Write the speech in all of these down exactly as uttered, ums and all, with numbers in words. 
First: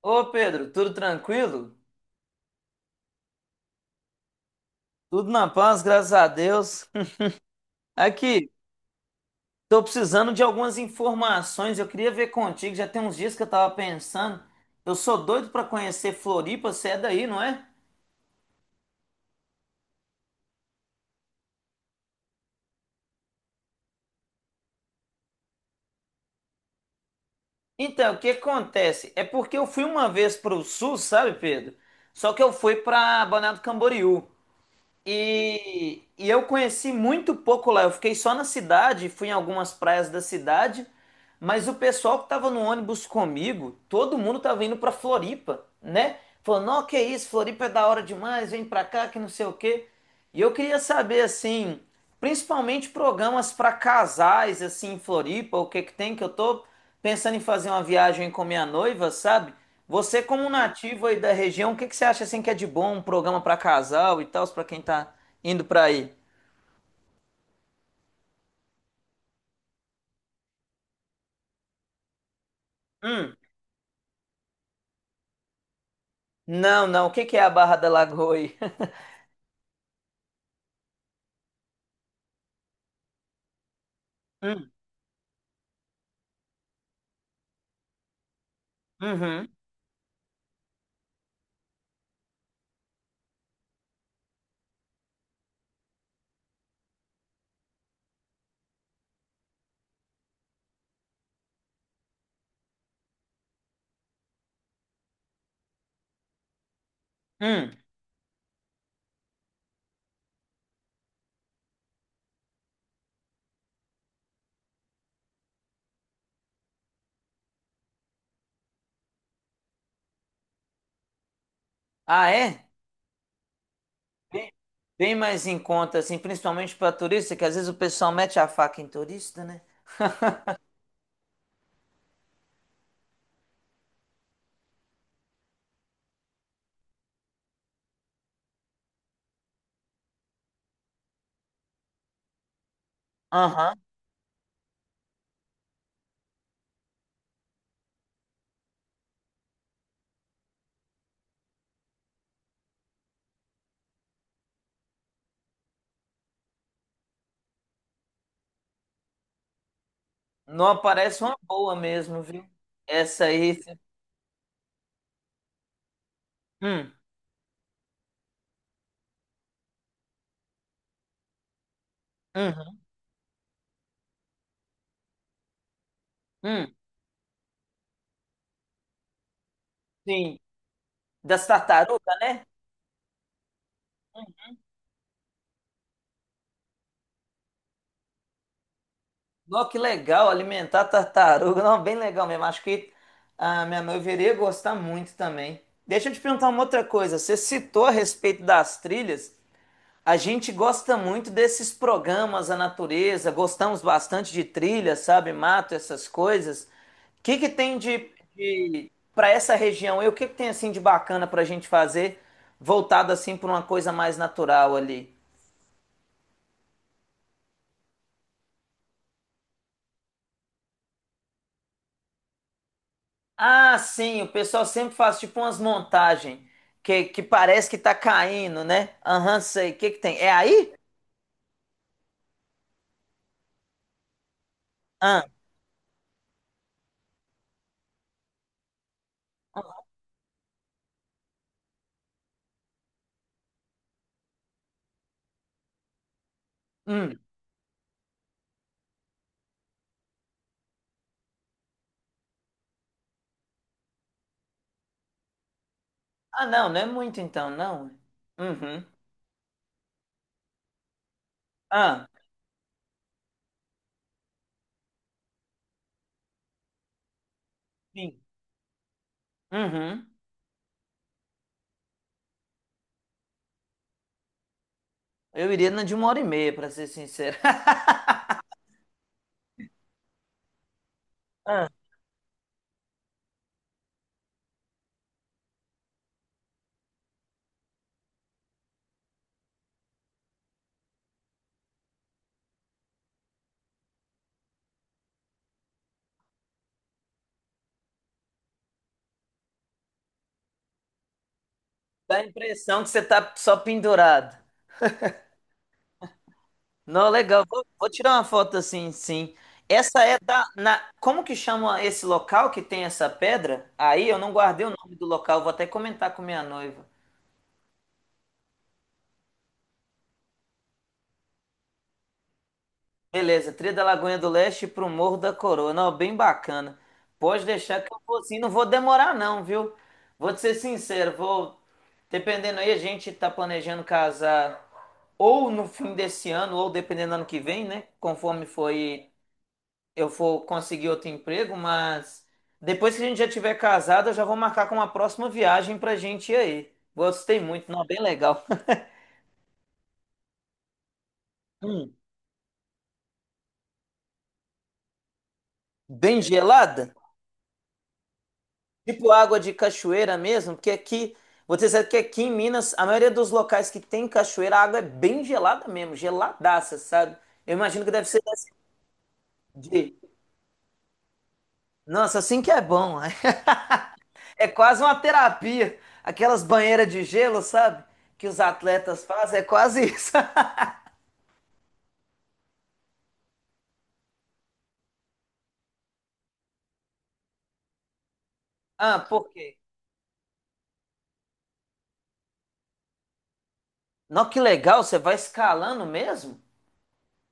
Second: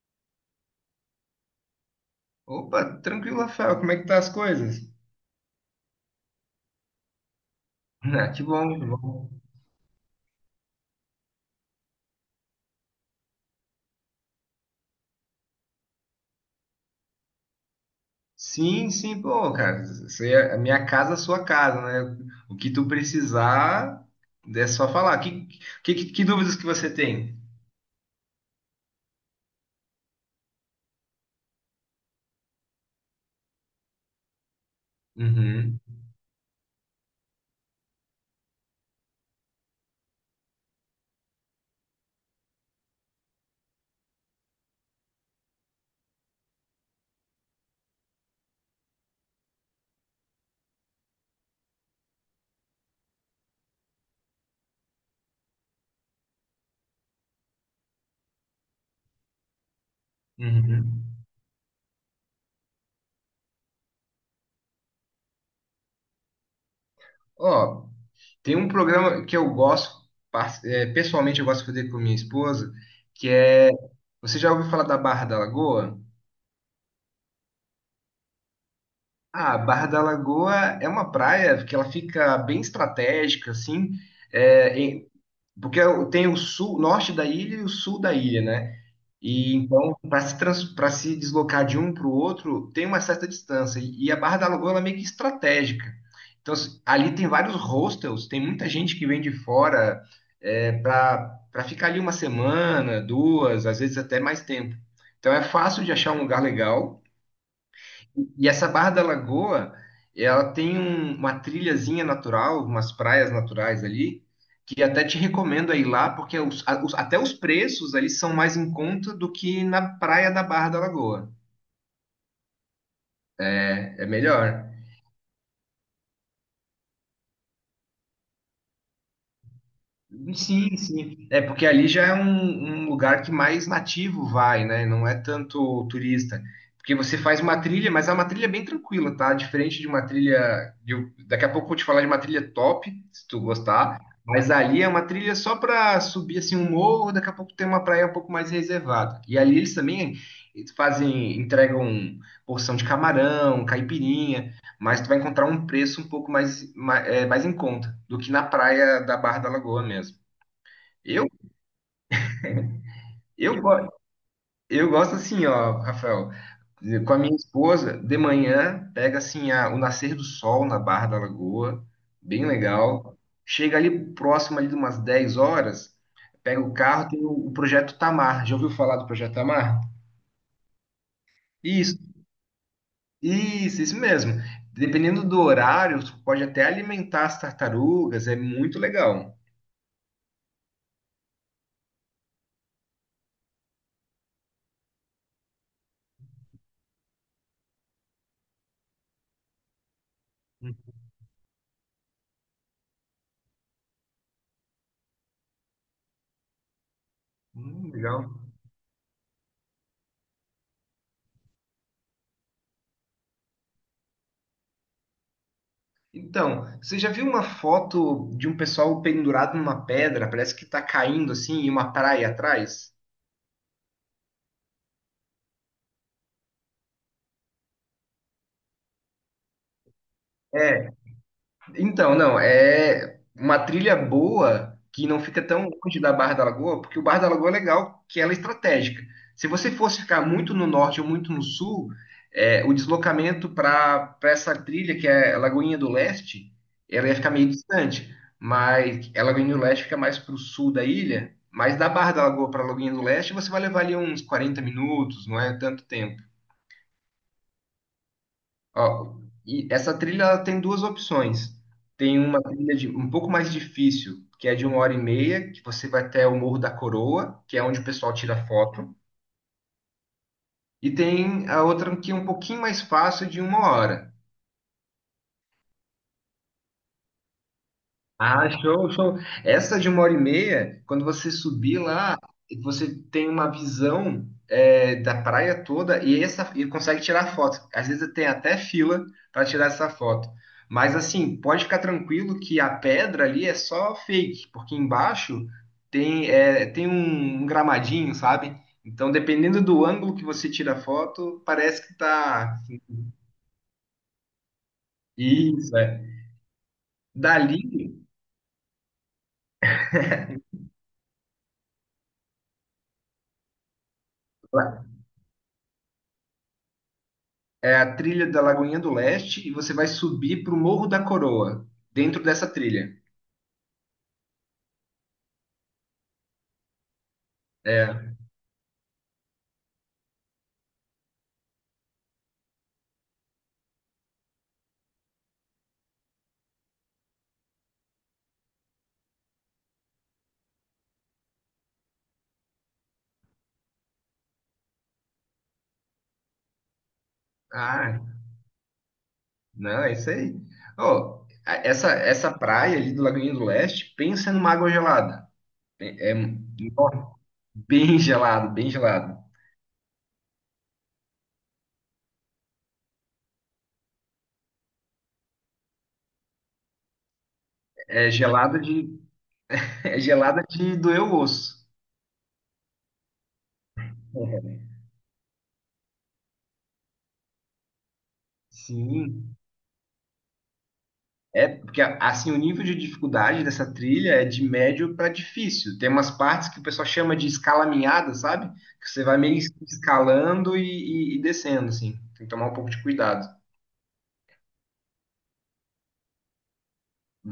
Ô Pedro, tudo tranquilo? Opa, tranquilo, Rafael. Como é que tá as coisas? Tudo na paz, graças a Deus. Ah, que Aqui, bom, que bom. tô precisando de algumas informações. Eu queria ver contigo, já tem uns dias que eu tava pensando. Eu sou doido pra conhecer Floripa, você é daí, não é? Sim, sim, pô, cara. Você, a minha casa, a sua casa, né? O que tu precisar, é só falar. Que, que, que, que dúvidas que você tem? Então, o que acontece? É porque eu fui uma vez pro sul, sabe, Pedro? Só que eu fui pra Balneário do Camboriú. Uhum, E, e eu conheci muito pouco lá. Eu fiquei só na cidade, fui em algumas praias da cidade, mas o pessoal que tava no ônibus comigo, todo mundo tava indo pra Floripa, né? Falando, não, que isso, Floripa é da hora demais, vem pra cá, que não sei o quê. E eu queria saber assim, principalmente programas para casais assim em Floripa, o que que tem que eu tô pensando em fazer uma viagem com minha noiva, sabe? Você como nativo uhum. aí da região, o que que você acha assim que é de bom um programa para casal e tal, para quem tá indo para aí? Ó, tem um programa que eu gosto, par- é, pessoalmente eu gosto de fazer com minha esposa, que Hum. é... Você já ouviu falar da Barra da Lagoa? Não, não. O que que é a Barra da Lagoa aí? Ah, Barra da Lagoa é uma praia que ela fica bem estratégica, assim, Hum. é, em- Porque eu- tem o sul, norte da ilha e o sul da ilha, né? Uhum. E então, para se, trans- pra se deslocar de um para o outro, tem uma certa distância. E e a Barra da Lagoa ela é meio que estratégica. Então, se- ali tem vários hostels, tem muita gente que vem de fora é, para para ficar ali uma semana, duas, às vezes até mais tempo. Então, é fácil de achar um lugar legal. Hum. E essa Barra da Lagoa, ela tem um- uma trilhazinha natural, umas praias naturais ali, que até te recomendo a ir lá, porque os- a- os- até os preços ali são mais em conta do que na praia da Barra da Lagoa. Ah, é? É é Bem, melhor. bem mais em conta assim, principalmente para turista, que às vezes o pessoal mete a faca em turista, né? Sim, sim. É porque ali já é um, um lugar que mais nativo vai, né? Não é tanto turista. Porque você faz uma trilha, mas é uma trilha bem tranquila, tá? Diferente de uma trilha. De- um, daqui a pouco eu vou te falar de uma trilha top, se tu Aham. gostar. Mas ali é uma trilha só para subir assim um morro, daqui a pouco tem uma praia um pouco mais reservada. E ali eles também fazem, entregam porção de camarão, caipirinha, mas tu vai encontrar um preço um pouco mais, mais, é, mais em conta do que na praia da Barra da Lagoa mesmo. Não aparece Eu, uma boa mesmo, viu? Essa aí. eu, cê- go- eu gosto assim, ó, Rafael, Hum, com a minha esposa, de manhã, pega assim a- o nascer do sol na Barra da Lagoa, bem uhum, legal. Chega ali próximo ali de umas dez horas, pega o hum, carro, tem o, o Projeto Tamar. Já ouviu falar do Projeto Tamar? sim. Das Isso, tartarugas, né? isso, isso mesmo. Dependendo do horário, tu pode até alimentar as tartarugas, é muito legal. Nossa, que legal alimentar tartaruga. Não, bem legal mesmo. Acho que a minha mãe viria gostar muito também. Deixa eu te perguntar uma outra coisa. Você citou a respeito das trilhas. A gente gosta muito desses programas, a natureza, gostamos bastante de trilha, sabe, mato, essas coisas. O que que tem Hum, de, legal. de para essa região? E o que que tem assim de bacana para a gente fazer, voltado assim para uma coisa mais natural ali? Então, você já viu uma foto de um pessoal pendurado numa pedra? Parece que tá caindo assim, e uma praia atrás? Ah, sim, o pessoal sempre faz tipo umas montagens que, que parece que tá caindo, né? Aham, sei. O que que tem? É aí? É. Então, não, é uma trilha boa que não Ah, fica tão longe da Barra da Lagoa, porque o Barra da Lagoa é legal, que ela é estratégica. Se você fosse ficar muito no norte ou muito no sul, é, o deslocamento para para essa trilha, que é a Lagoinha do Leste, ela ia hum. ficar meio distante, mas a Lagoinha do Leste fica mais para o sul da ilha, mas da Barra da Lagoa para a Lagoinha do Leste, você vai levar ali uns quarenta minutos, não é tanto tempo. Ah, não, não é muito então, não. Uhum. Ó, e essa trilha ela tem duas opções. Ah, Tem uma trilha de, um pouco mais difícil, que é de uma hora e meia, que você vai até o Morro da Coroa, que é onde o pessoal sim. tira foto. Uhum. E tem a outra que é um pouquinho mais fácil, de uma hora. Eu iria na de uma hora e meia, pra ser sincero. Ah, show, show. Essa de uma hora e meia, quando você Ah, subir lá, você tem uma visão, é, da praia toda e, essa, e consegue tirar foto. Às vezes tem até fila para tirar essa foto. Mas assim, pode ficar tranquilo que a pedra ali é só fake, porque embaixo tem, é, tem um um gramadinho, sabe? Então, dependendo do ângulo que você tira a foto, parece que dá a tá. impressão que você tá só pendurado. Isso, é. Não, legal. Dali. Vou, vou tirar uma foto assim, sim. Essa é da. Na, como que chama esse local que tem essa pedra? Aí eu não guardei o nome do local, vou até comentar com minha noiva. É a trilha da Lagoinha do Leste e você vai subir pro Morro da Coroa, dentro dessa trilha. Beleza, trilha da Lagoinha do Leste pro Morro da Coroa. Não, bem bacana. Pode deixar que eu É. vou sim, não vou demorar não, viu? Vou te ser sincero, vou. Dependendo aí, a gente tá planejando casar ou no fim desse ano, ou dependendo do ano que vem, né? Conforme foi, eu for conseguir outro emprego, mas. Depois que a gente já tiver casado, eu já vou marcar com uma próxima viagem pra gente ir aí. Gostei muito, não, Ah, bem legal. não, é isso aí. Ó, a- essa, Hum, essa praia ali do Lagoinha do Leste, pensa numa água gelada. É, é bem gelada? nó, bem gelado, bem Tipo gelado. água de cachoeira mesmo, porque aqui, vou te dizer que aqui em Minas, a maioria dos locais que tem cachoeira, a água é bem gelada mesmo, geladaça, sabe? Eu imagino que deve É ser desse gelada de, de. é gelada de doer o osso. Nossa, assim que é bom. É quase uma terapia. Aquelas banheiras de gelo, sabe? Que os atletas Sim. fazem, é quase isso. É, porque assim, o nível de dificuldade dessa trilha é de médio para difícil. Tem umas partes que o pessoal chama de escalaminhada, sabe? Que Ah, você vai por meio quê? que escalando e, e- e descendo, assim. Tem que tomar um pouco de cuidado. Não, que legal, você vai escalando mesmo?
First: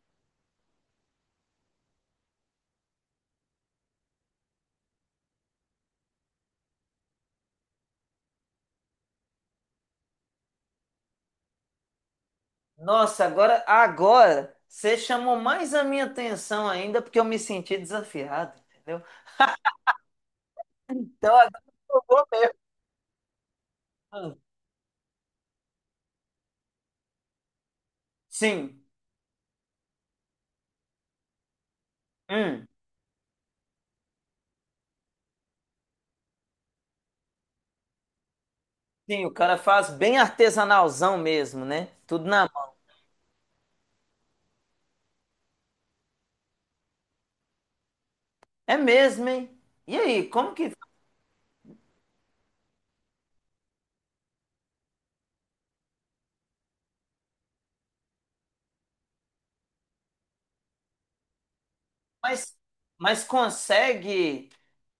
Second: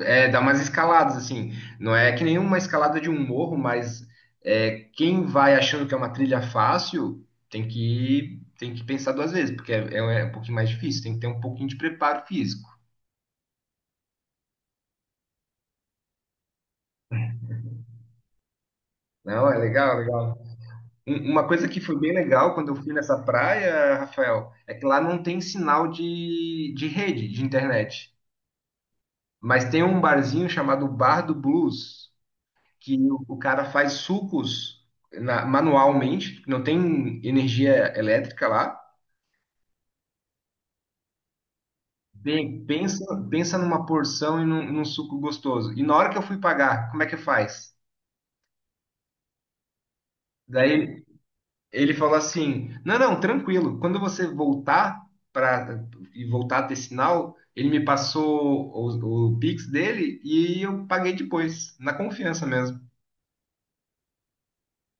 É, dá umas escaladas, assim. Não é que nenhuma escalada de um morro, mas é, quem vai achando que é uma trilha fácil tem que, tem que pensar duas vezes, porque é, é um pouquinho mais difícil, tem que ter um pouquinho de preparo físico. Nossa, agora, agora, você chamou mais a minha atenção ainda porque eu me senti desafiado, entendeu? Não, é legal, legal. Um- Então Uma agora coisa que foi eu bem vou legal mesmo. quando eu fui nessa praia, Rafael, é que lá não tem sinal de, de rede, de internet. Sim. Mas tem um barzinho chamado Bar do Blues, Hum. que o, o cara faz sucos na- manualmente, não tem energia elétrica lá. Sim, o cara faz bem artesanalzão mesmo, né? Tudo na Bem, mão. pensa, pensa numa porção e num, num suco gostoso. E na hora que eu fui pagar, como é que faz? É mesmo, hein? E aí, como que. Daí ele falou assim: "Não, não, tranquilo. Quando você voltar para e voltar a ter sinal." Ele me passou o, o Pix dele e eu paguei depois, na confiança Mas, mesmo. mas consegue.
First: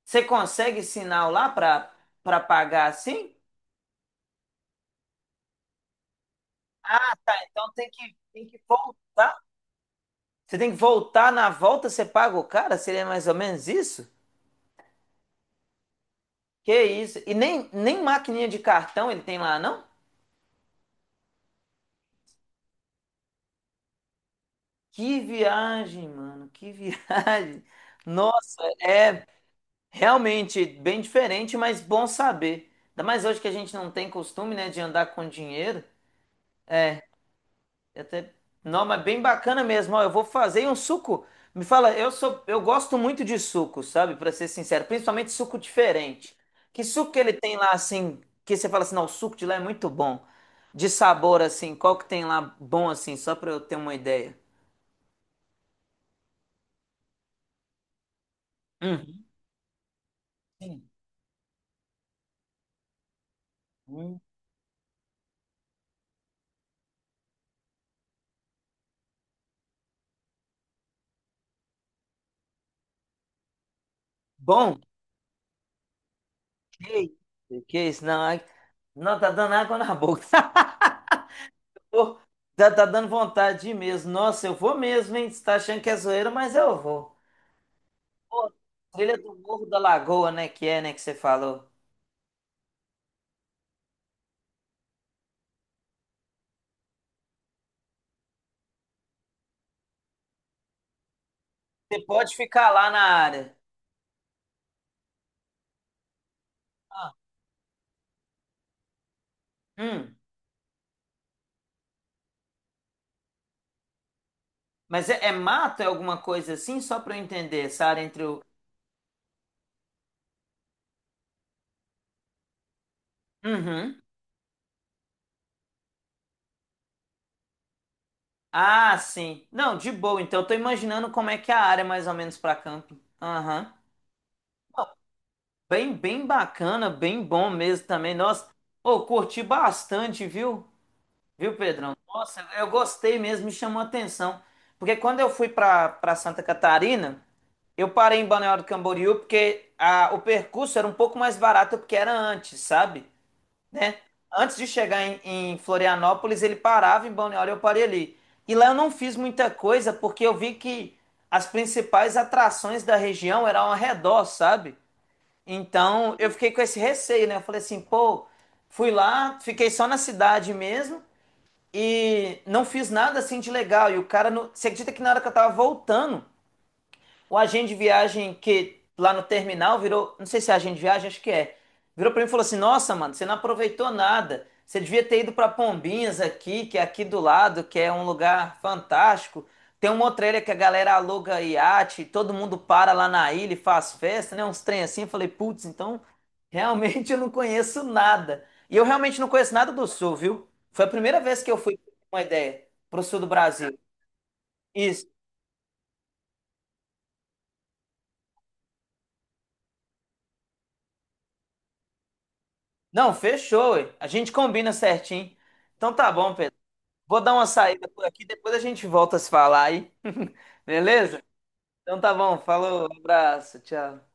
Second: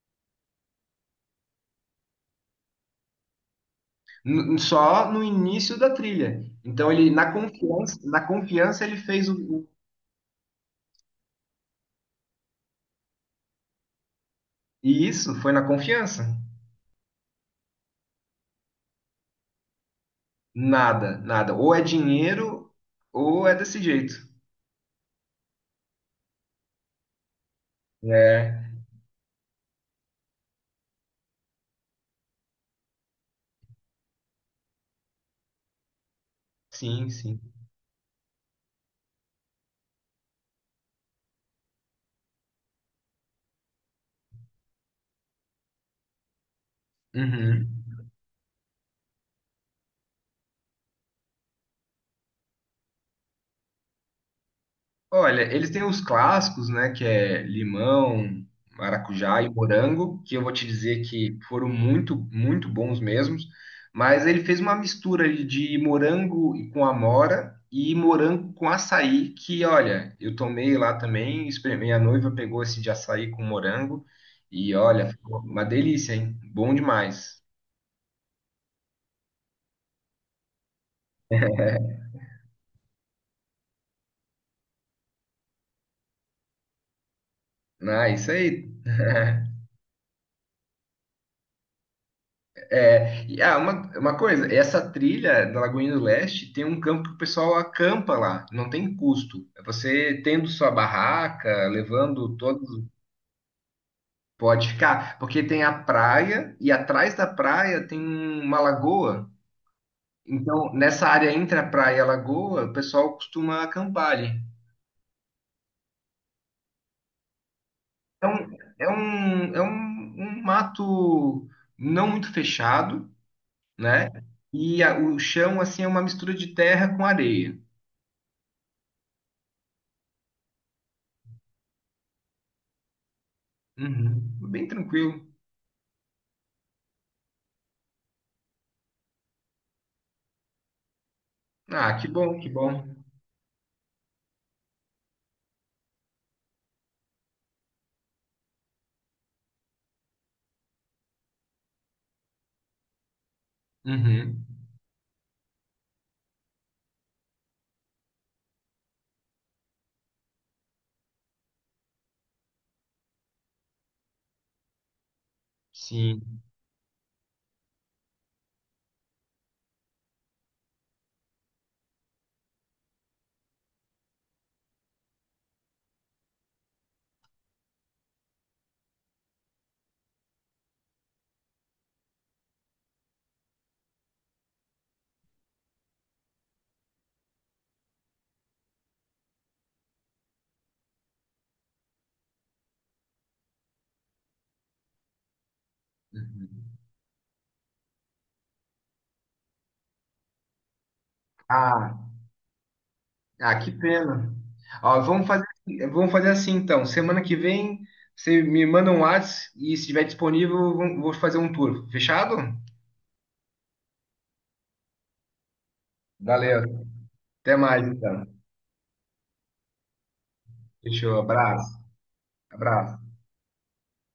Você consegue sinal lá pra, pra pagar assim? N- só no início da trilha. Então ele Ah, na tá. Então tem confiança, que, na tem que confiança ele fez o, voltar. o- Você tem que voltar na volta, você paga o cara? Seria mais ou menos isso? e isso foi na confiança. Que isso? E nem, nem maquininha de cartão ele tem lá, não? Nada, nada. Ou é dinheiro ou é desse jeito. Que viagem, mano. Que viagem. Nossa, É, é realmente bem diferente, mas bom saber. Ainda mais hoje que a gente não tem costume, né, de andar com dinheiro. sim, sim. E até. Não, mas bem bacana mesmo. Ó, eu vou fazer um suco. Me fala, eu sou, eu gosto muito de suco, sabe? Pra ser sincero, principalmente suco diferente. Que suco que ele tem lá Uhum. assim, que você fala assim, não, o suco de lá é muito bom. De sabor assim, qual que tem lá bom assim, só pra eu ter uma ideia. Olha, eles têm os clássicos, né, que é limão, Uhum. maracujá e morango, que eu vou te Sim. dizer que foram muito, muito bons mesmos, Hum. mas ele fez uma mistura ali de morango e com amora e morango com açaí, que olha, eu tomei lá também, experimentei, a noiva pegou esse de açaí com morango e Bom, olha, ficou uma delícia, hein? Bom que demais. isso, que isso, não, ai, não tá dando água na boca. Pô, já tá dando vontade de ir mesmo. Nossa, eu vou mesmo, hein? Você tá achando que é zoeira, mas eu vou. Ah, isso Pô, aí. trilha do Morro da Lagoa, né? Que é, né? Que você falou. É, e, ah, uma, uma coisa, essa trilha da Lagoinha do Leste tem um campo que o pessoal acampa lá, não tem custo. É, você tendo sua barraca, Você pode levando todos, ficar lá na área. pode ficar, porque tem a praia e atrás da praia tem uma lagoa. Hum, Então, nessa área entre a praia e a lagoa, o pessoal costuma acampar ali. mas é, é mato, é alguma coisa assim? Só pra eu entender, essa área entre o. Então, é um, é um, um mato não muito fechado, Uhum. né? E a- o chão, assim, é uma mistura de terra com areia. Ah, sim. Não, de boa. Então eu tô imaginando como é que é a área mais ou menos pra camping. Aham. Uhum. Bem tranquilo. Bem, bem bacana, bem bom mesmo também. Nossa, ô, curti bastante, viu? Viu, Ah, Pedrão? que bom, Nossa, que eu bom. gostei mesmo, me chamou a atenção. Porque quando eu fui para para Santa Catarina, eu parei em Balneário do Camboriú porque a, o percurso era um pouco mais barato porque era antes, sabe? Né? Uhum. Antes de chegar em, em Florianópolis, ele parava em Balneário, eu parei ali. E lá eu não fiz muita coisa porque eu vi que as principais atrações da região eram ao redor, sabe? Então eu Sim. fiquei com esse receio, né? Eu falei assim, pô, fui lá, fiquei só na cidade mesmo e não fiz nada assim de legal. E o cara, não. Você acredita que na hora que eu tava voltando, o agente de viagem que lá no terminal virou, não sei se é agente de viagem, acho que é. Virou pra mim e falou assim: Nossa, mano, você não aproveitou nada. Você devia ter ido pra Pombinhas aqui, que é aqui do lado, que é um lugar fantástico. Tem uma outra ilha que a galera aluga iate, todo mundo para lá na ilha e faz festa, né? Uns trem assim. Eu falei: Putz, então Uhum. realmente eu não conheço nada. E eu realmente não conheço nada do sul, viu? Foi a primeira vez que eu fui, pra Ah, ter uma ideia, pro sul do ah, que Brasil. pena. Ó, Isso. vamos fazer, assim, vamos fazer assim então. Semana que vem você me manda um WhatsApp e se estiver disponível, vou vou fazer um tour. Fechado? Não, fechou, ué. A gente combina certinho. Então tá bom, Pedro. Valeu. Vou dar uma Até mais saída por aqui, então. depois a gente volta a se falar aí. Fechou. Beleza? Abraço. Então tá bom, falou, Abraço. abraço, tchau.